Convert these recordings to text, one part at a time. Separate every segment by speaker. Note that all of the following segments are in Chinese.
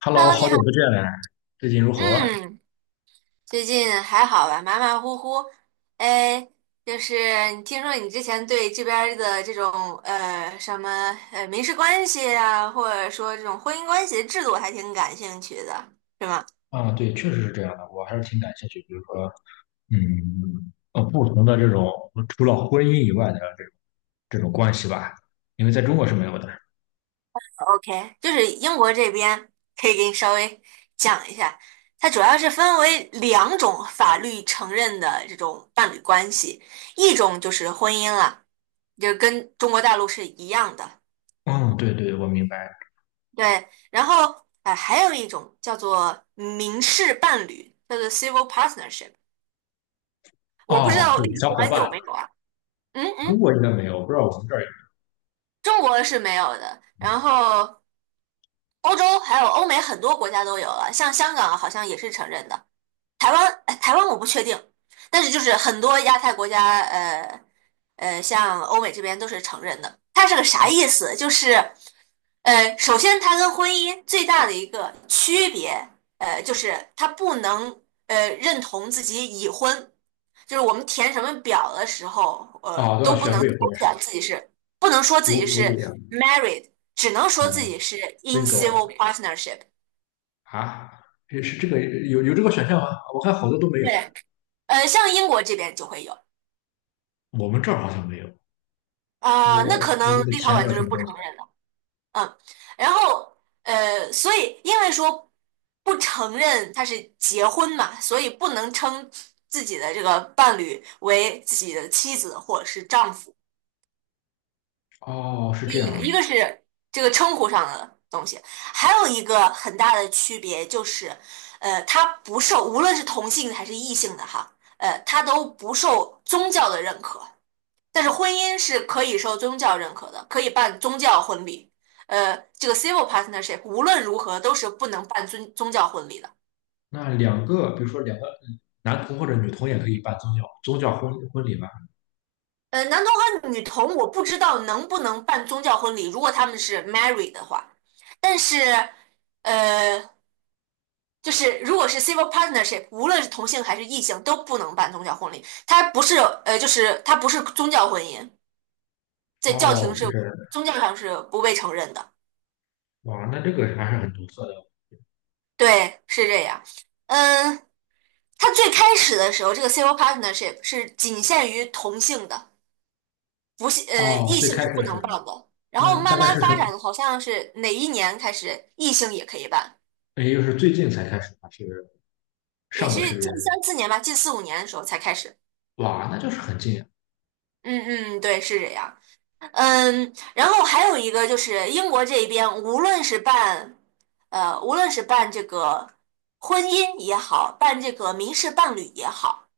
Speaker 1: Hello，
Speaker 2: Hello，你
Speaker 1: 好久不
Speaker 2: 好。
Speaker 1: 见，最近如何？
Speaker 2: 嗯，最近还好吧？马马虎虎。哎，就是你听说你之前对这边儿的这种呃什么呃民事关系啊，或者说这种婚姻关系的制度还挺感兴趣的，是吗
Speaker 1: 啊，对，确实是这样的，我还是挺感兴趣。比如说，不同的这种除了婚姻以外的这种关系吧，因为在中国是没有的。
Speaker 2: ？OK,就是英国这边可以给你稍微讲一下，它主要是分为两种法律承认的这种伴侣关系，一种就是婚姻了，就跟中国大陆是一样的。
Speaker 1: 嗯，对对，我明白。
Speaker 2: 对，然后还有一种叫做民事伴侣，叫做 civil partnership,我不知
Speaker 1: 哦，
Speaker 2: 道
Speaker 1: 是
Speaker 2: 立陶
Speaker 1: 小伙
Speaker 2: 宛
Speaker 1: 伴，
Speaker 2: 有没有啊？嗯
Speaker 1: 中
Speaker 2: 嗯，
Speaker 1: 国应该没有，不知道我们这儿有。
Speaker 2: 中国是没有的，然后欧洲还有欧美很多国家都有了，像香港好像也是承认的，台湾我不确定，但是就是很多亚太国家，像欧美这边都是承认的。它是个啥意思？就是，首先它跟婚姻最大的一个区别，就是它不能认同自己已婚，就是我们填什么表的时候，
Speaker 1: 哦，都要
Speaker 2: 都不
Speaker 1: 选
Speaker 2: 能
Speaker 1: 未
Speaker 2: 勾
Speaker 1: 婚是
Speaker 2: 选
Speaker 1: 吧？
Speaker 2: 自己是，不能说自
Speaker 1: 独
Speaker 2: 己
Speaker 1: 独
Speaker 2: 是
Speaker 1: 立啊
Speaker 2: married,只能说自己是 in civil
Speaker 1: ，single
Speaker 2: partnership。
Speaker 1: 啊，也是这个有这个选项吗？我看好多都没有，
Speaker 2: 对，像英国这边就会有。
Speaker 1: 我们这儿好像没有。我
Speaker 2: 啊、那
Speaker 1: 我
Speaker 2: 可
Speaker 1: 我
Speaker 2: 能
Speaker 1: 就得
Speaker 2: 立陶
Speaker 1: 填
Speaker 2: 宛
Speaker 1: 点
Speaker 2: 就
Speaker 1: 什
Speaker 2: 是
Speaker 1: 么
Speaker 2: 不
Speaker 1: 东
Speaker 2: 承
Speaker 1: 西的？
Speaker 2: 认了，嗯，然后所以因为说不承认他是结婚嘛，所以不能称自己的这个伴侣为自己的妻子或者是丈夫，
Speaker 1: 哦，是
Speaker 2: 一
Speaker 1: 这
Speaker 2: 一
Speaker 1: 样。
Speaker 2: 个是这个称呼上的东西，还有一个很大的区别就是，他不受无论是同性还是异性的哈，他都不受宗教的认可。但是婚姻是可以受宗教认可的，可以办宗教婚礼。这个 civil partnership 无论如何都是不能办宗教婚礼的。
Speaker 1: 那两个，比如说两个男童或者女童也可以办宗教婚礼吧？
Speaker 2: 男同和女同我不知道能不能办宗教婚礼，如果他们是 married 的话。但是，呃，就是如果是 civil partnership,无论是同性还是异性都不能办宗教婚礼，它不是宗教婚姻，在教
Speaker 1: 哦，
Speaker 2: 廷
Speaker 1: 是
Speaker 2: 是
Speaker 1: 这样的。
Speaker 2: 宗教上是不被承认的。
Speaker 1: 哇，那这个还是很独特的。
Speaker 2: 对，是这样。嗯，它最开始的时候，这个 civil partnership 是仅限于同性的，不是
Speaker 1: 哦，
Speaker 2: 异
Speaker 1: 最
Speaker 2: 性
Speaker 1: 开
Speaker 2: 是
Speaker 1: 始
Speaker 2: 不
Speaker 1: 的时
Speaker 2: 能
Speaker 1: 候
Speaker 2: 办
Speaker 1: 呢，
Speaker 2: 的。然后
Speaker 1: 那大
Speaker 2: 慢
Speaker 1: 概是
Speaker 2: 慢
Speaker 1: 什
Speaker 2: 发
Speaker 1: 么？
Speaker 2: 展，好像是哪一年开始异性也可以办，
Speaker 1: 也就是最近才开始还是
Speaker 2: 也
Speaker 1: 上
Speaker 2: 是
Speaker 1: 个世纪？
Speaker 2: 近三四年吧，近四五年的时候才开始。
Speaker 1: 哇，那就是很近啊。
Speaker 2: 嗯嗯，对，是这样。嗯，然后还有一个就是英国这边，无论是办这个婚姻也好，办这个民事伴侣也好，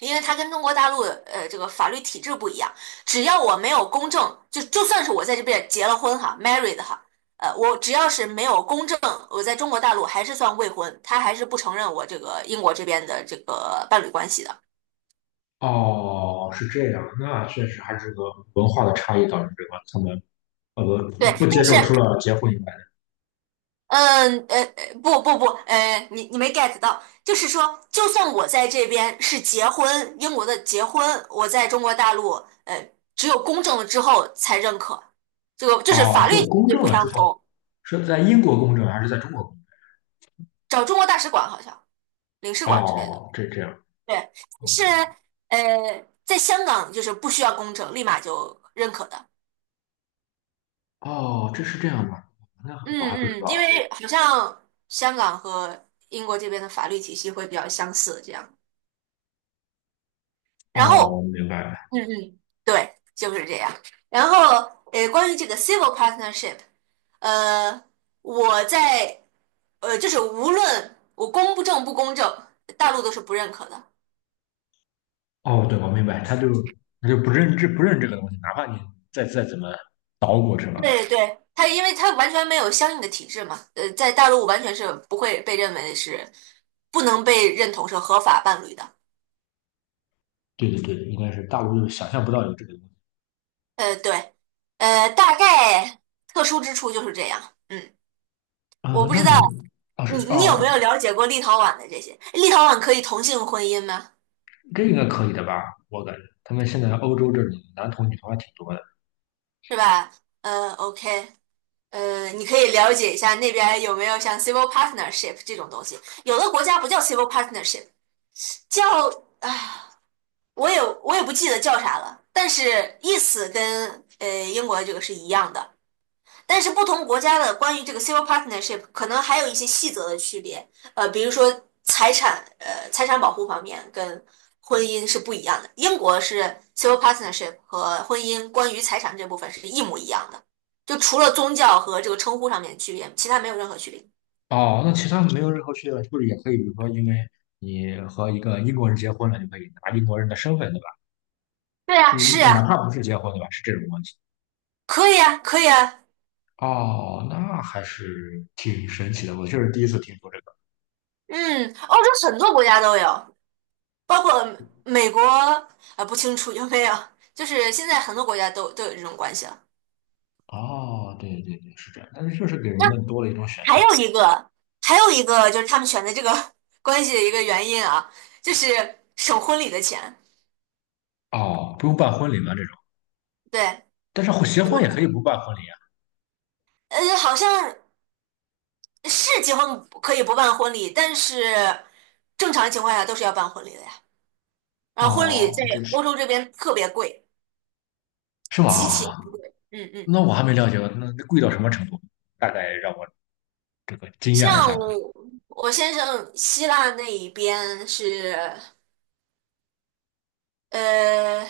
Speaker 2: 因为它跟中国大陆这个法律体制不一样，只要我没有公证，就算是我在这边结了婚哈，married 哈，我只要是没有公证，我在中国大陆还是算未婚，他还是不承认我这个英国这边的这个伴侣关系的。
Speaker 1: 哦，是这样，那确实还是个文化的差异导致这个他们呃
Speaker 2: 对，
Speaker 1: 不
Speaker 2: 但
Speaker 1: 接
Speaker 2: 是
Speaker 1: 受除了结婚以外的。
Speaker 2: 不不不，你没 get 到，就是说，就算我在这边是结婚，英国的结婚，我在中国大陆呃只有公证了之后才认可，这个就是
Speaker 1: 哦，
Speaker 2: 法
Speaker 1: 只
Speaker 2: 律
Speaker 1: 有
Speaker 2: 体
Speaker 1: 公
Speaker 2: 制
Speaker 1: 证
Speaker 2: 不
Speaker 1: 了之
Speaker 2: 相
Speaker 1: 后，
Speaker 2: 同。
Speaker 1: 是在英国公证还是在中国公
Speaker 2: 找中国大使馆好像领事
Speaker 1: 证？
Speaker 2: 馆之类的。
Speaker 1: 哦，这这样。
Speaker 2: 对，但
Speaker 1: o
Speaker 2: 是
Speaker 1: k
Speaker 2: 在香港就是不需要公证，立马就认可的。
Speaker 1: 哦，这是这样吗？那
Speaker 2: 嗯
Speaker 1: 我还不知
Speaker 2: 嗯，因
Speaker 1: 道。哎，
Speaker 2: 为好像香港和英国这边的法律体系会比较相似，这样。然
Speaker 1: 哦，我
Speaker 2: 后，
Speaker 1: 明白了。
Speaker 2: 嗯嗯，对，就是这样。然后，关于这个 civil partnership,呃，我在就是无论我公不正不公正，大陆都是不认可的。
Speaker 1: 哦，对，我明白，他就他就不认这个东西，哪怕你再怎么捣鼓什么。
Speaker 2: 对对，他因为他完全没有相应的体制嘛，在大陆完全是不会被认为是不能被认同是合法伴侣的。
Speaker 1: 对对对，应该是大陆就想象不到有这个东西。
Speaker 2: 对，大概特殊之处就是这样。嗯，我
Speaker 1: 嗯，
Speaker 2: 不
Speaker 1: 那
Speaker 2: 知道
Speaker 1: 你哦
Speaker 2: 你
Speaker 1: 是
Speaker 2: 你有没
Speaker 1: 哦，
Speaker 2: 有了解过立陶宛的这些？立陶宛可以同性婚姻吗？
Speaker 1: 这应该可以的吧？我感觉他们现在欧洲这里男同女同还挺多的。
Speaker 2: 是吧？OK,你可以了解一下那边有没有像 civil partnership 这种东西。有的国家不叫 civil partnership,叫啊。我也不记得叫啥了，但是意思跟英国的这个是一样的，但是不同国家的关于这个 civil partnership 可能还有一些细则的区别，比如说财产保护方面跟婚姻是不一样的，英国是 civil partnership 和婚姻关于财产这部分是一模一样的，就除了宗教和这个称呼上面的区别，其他没有任何区别。
Speaker 1: 哦，那其他没有任何区别，是不是也可以？比如说，因为你和一个英国人结婚了，你可以拿英国人的身份，对吧？
Speaker 2: 对呀，
Speaker 1: 嗯，
Speaker 2: 是
Speaker 1: 哪
Speaker 2: 呀，
Speaker 1: 怕不是结婚，对吧？是这种关系。
Speaker 2: 可以啊，可以啊，
Speaker 1: 哦，那还是挺神奇的，我确实第一次听说这个。
Speaker 2: 嗯，欧洲很多国家都有。包括美国，不清楚有没有，就是现在很多国家都有这种关系了。
Speaker 1: 哦，对对对，是这样，但是确实给人
Speaker 2: 那
Speaker 1: 们多了一种选
Speaker 2: 还
Speaker 1: 项。
Speaker 2: 有一个，还有一个就是他们选择这个 关系的一个原因啊，就是省婚礼的钱。
Speaker 1: 哦，不用办婚礼吗？这种，
Speaker 2: 对，
Speaker 1: 但是结婚也可以不办婚礼啊。
Speaker 2: 好像是结婚可以不办婚礼，但是正常情况下都是要办婚礼的呀。然后婚礼
Speaker 1: 哦，
Speaker 2: 在
Speaker 1: 这这是。
Speaker 2: 欧洲这边特别贵，
Speaker 1: 是
Speaker 2: 极其，
Speaker 1: 吗？
Speaker 2: 嗯嗯，
Speaker 1: 那我还没了解过，那那贵到什么程度？大概让我这个惊讶一
Speaker 2: 像
Speaker 1: 下吧。
Speaker 2: 我我先生希腊那一边是。呃，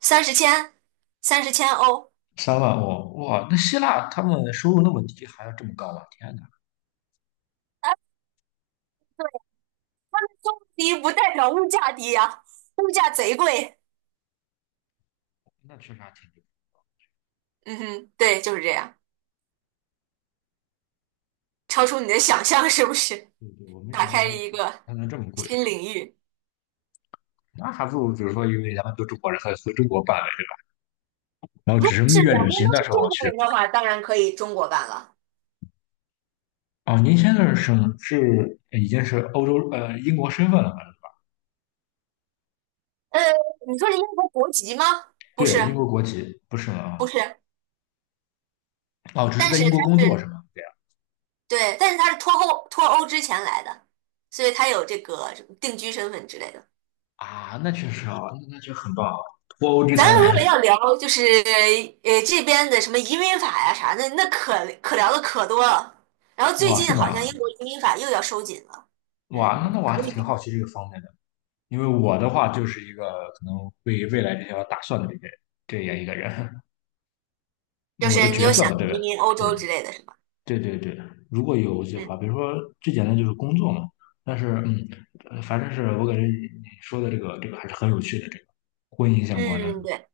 Speaker 2: 三十千，30,000欧，
Speaker 1: 三万哦，哇，那希腊他们收入那么低，还要这么高啊？天哪，
Speaker 2: 低不代表物价低呀，物价贼贵。
Speaker 1: 那确实还挺低。
Speaker 2: 嗯哼，对，就是这样，超出你的想象是不是？
Speaker 1: 对对，我没
Speaker 2: 打
Speaker 1: 想到
Speaker 2: 开了
Speaker 1: 他
Speaker 2: 一
Speaker 1: 他
Speaker 2: 个
Speaker 1: 它能这么贵，
Speaker 2: 新领域。
Speaker 1: 那还不如比如说，因为咱们都中国人，还回中国办呗。然后
Speaker 2: 如
Speaker 1: 只是
Speaker 2: 果
Speaker 1: 蜜
Speaker 2: 是
Speaker 1: 月
Speaker 2: 两
Speaker 1: 旅
Speaker 2: 边
Speaker 1: 行
Speaker 2: 都
Speaker 1: 的
Speaker 2: 是
Speaker 1: 时候我
Speaker 2: 中国
Speaker 1: 去
Speaker 2: 人
Speaker 1: 欧
Speaker 2: 的
Speaker 1: 洲。
Speaker 2: 话，当然可以中国办了。
Speaker 1: 哦，您现在是是已经是欧洲英国身份了吧？
Speaker 2: 呃，你说是英国国籍吗？不是，
Speaker 1: 对，英国国籍不是
Speaker 2: 不
Speaker 1: 吗？
Speaker 2: 是，
Speaker 1: 哦，只是
Speaker 2: 但
Speaker 1: 在
Speaker 2: 是
Speaker 1: 英
Speaker 2: 他
Speaker 1: 国工作是
Speaker 2: 是
Speaker 1: 吗？对。
Speaker 2: 对，但是他是脱欧之前来的，所以他有这个什么定居身份之类的。
Speaker 1: 啊，那确实啊，那那确实很棒。啊！脱欧之
Speaker 2: 咱
Speaker 1: 前
Speaker 2: 如
Speaker 1: 来，
Speaker 2: 果要聊，就是这边的什么移民法呀、啥的，那可聊的可多了。然后最
Speaker 1: 哇，是
Speaker 2: 近好像
Speaker 1: 吗？
Speaker 2: 英国移民法又要收紧了，
Speaker 1: 哇，那
Speaker 2: 嗯，
Speaker 1: 那我
Speaker 2: 可
Speaker 1: 还是挺好
Speaker 2: 以，
Speaker 1: 奇这个方面的，因为我的话就是一个可能未来这些打算的这个这样一个人，因
Speaker 2: 就
Speaker 1: 为我的
Speaker 2: 是你
Speaker 1: 角
Speaker 2: 有
Speaker 1: 色
Speaker 2: 想
Speaker 1: 嘛，对不
Speaker 2: 移民欧洲之
Speaker 1: 对。
Speaker 2: 类的是吧？
Speaker 1: 对对对，如果有计划，
Speaker 2: 嗯
Speaker 1: 比如说最简单就是工作嘛，但是嗯，反正是我感觉你你说的这个还是很有趣的，这个婚姻相关的，
Speaker 2: 嗯，对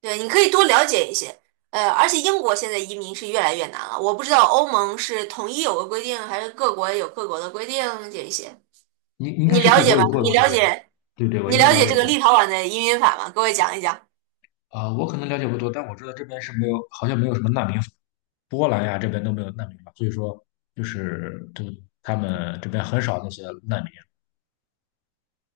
Speaker 2: 对，你可以多了解一些。而且英国现在移民是越来越难了，我不知道欧盟是统一有个规定，还是各国有各国的规定这一些，
Speaker 1: 应应该
Speaker 2: 你
Speaker 1: 是
Speaker 2: 了
Speaker 1: 各
Speaker 2: 解
Speaker 1: 国
Speaker 2: 吧？
Speaker 1: 有各
Speaker 2: 你
Speaker 1: 国的
Speaker 2: 了
Speaker 1: 规定，
Speaker 2: 解
Speaker 1: 对不对？我
Speaker 2: 你
Speaker 1: 应该
Speaker 2: 了
Speaker 1: 了
Speaker 2: 解
Speaker 1: 解一
Speaker 2: 这个
Speaker 1: 下。
Speaker 2: 立陶宛的移民法吗？给我讲一讲。
Speaker 1: 啊、我可能了解不多，但我知道这边是没有，好像没有什么难民法。波兰呀这边都没有难民法，所以说就是就他们这边很少那些难民，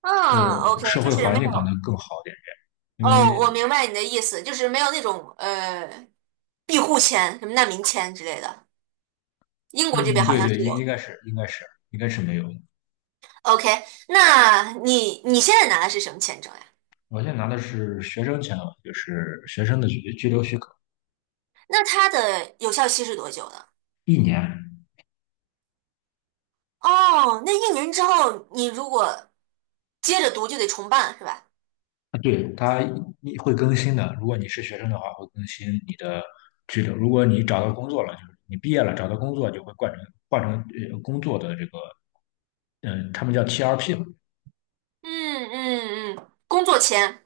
Speaker 2: 嗯
Speaker 1: 就
Speaker 2: ，OK,
Speaker 1: 社
Speaker 2: 就
Speaker 1: 会
Speaker 2: 是
Speaker 1: 环
Speaker 2: 没
Speaker 1: 境可
Speaker 2: 有。
Speaker 1: 能更好一点，因
Speaker 2: 哦，我
Speaker 1: 为
Speaker 2: 明白你的意思，就是没有那种庇护签、什么难民签之类的。英国这边
Speaker 1: 嗯，
Speaker 2: 好
Speaker 1: 对
Speaker 2: 像
Speaker 1: 对，
Speaker 2: 是有的。
Speaker 1: 应该是没有。
Speaker 2: OK,那你现在拿的是什么签证呀？
Speaker 1: 我现在拿的是学生签了，就是学生的居留许可，
Speaker 2: 那它的有效期是多久呢？
Speaker 1: 一年。
Speaker 2: 哦，那一年之后你如果接着读就得重办是吧？
Speaker 1: 啊，对，它一会更新的。如果你是学生的话，会更新你的居留。如果你找到工作了，就是你毕业了找到工作，就会换成工作的这个，嗯，他们叫 TRP 嘛，
Speaker 2: 嗯嗯嗯，工作签。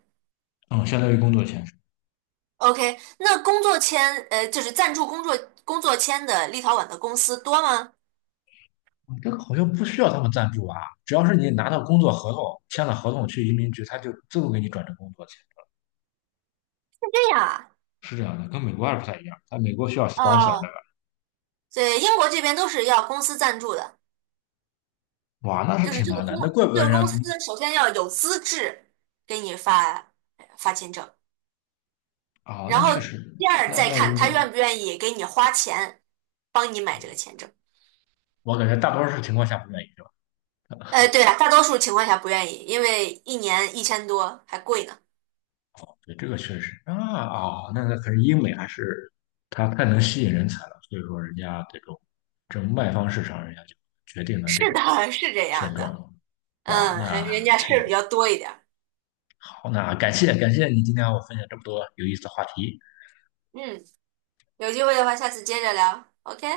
Speaker 1: 嗯，相当于工作签证。嗯，
Speaker 2: OK,那工作签就是赞助工作签的立陶宛的公司多吗？
Speaker 1: 这个好像不需要他们赞助吧？只要是你拿到工作合同，签了合同去移民局，他就自动给你转成工作签证。
Speaker 2: 对呀，
Speaker 1: 是这样的，跟美国还不太一样。在美国需要 sponsor 的
Speaker 2: 哦，对，英国这边都是要公司赞助的。
Speaker 1: 吧，哇，那是
Speaker 2: 就是
Speaker 1: 挺
Speaker 2: 这个
Speaker 1: 难的。那
Speaker 2: 公
Speaker 1: 怪不得
Speaker 2: 这个
Speaker 1: 人
Speaker 2: 公司
Speaker 1: 家
Speaker 2: 首先要有资质给你发签证，
Speaker 1: 啊，
Speaker 2: 然
Speaker 1: 那
Speaker 2: 后
Speaker 1: 确实，
Speaker 2: 第二
Speaker 1: 那
Speaker 2: 再
Speaker 1: 那
Speaker 2: 看
Speaker 1: 应该，
Speaker 2: 他愿不愿意给你花钱帮你买这个签证。
Speaker 1: 我感觉大多数情况下不愿意，对吧？
Speaker 2: 对了，大多数情况下不愿意，因为一年1000多还贵呢。
Speaker 1: 对，这个确实啊。啊，那那可是英美还是它太能吸引人才了，所以说人家这种这种卖方市场，人家就决定了这
Speaker 2: 是
Speaker 1: 种
Speaker 2: 的，是这
Speaker 1: 现
Speaker 2: 样
Speaker 1: 状。
Speaker 2: 的。
Speaker 1: 哇，
Speaker 2: 嗯，人
Speaker 1: 那
Speaker 2: 家事
Speaker 1: 是
Speaker 2: 儿比较多一点儿。
Speaker 1: 好，那感谢感谢你今天和我分享这么多有意思的话题。
Speaker 2: 嗯，有机会的话，下次接着聊。OK。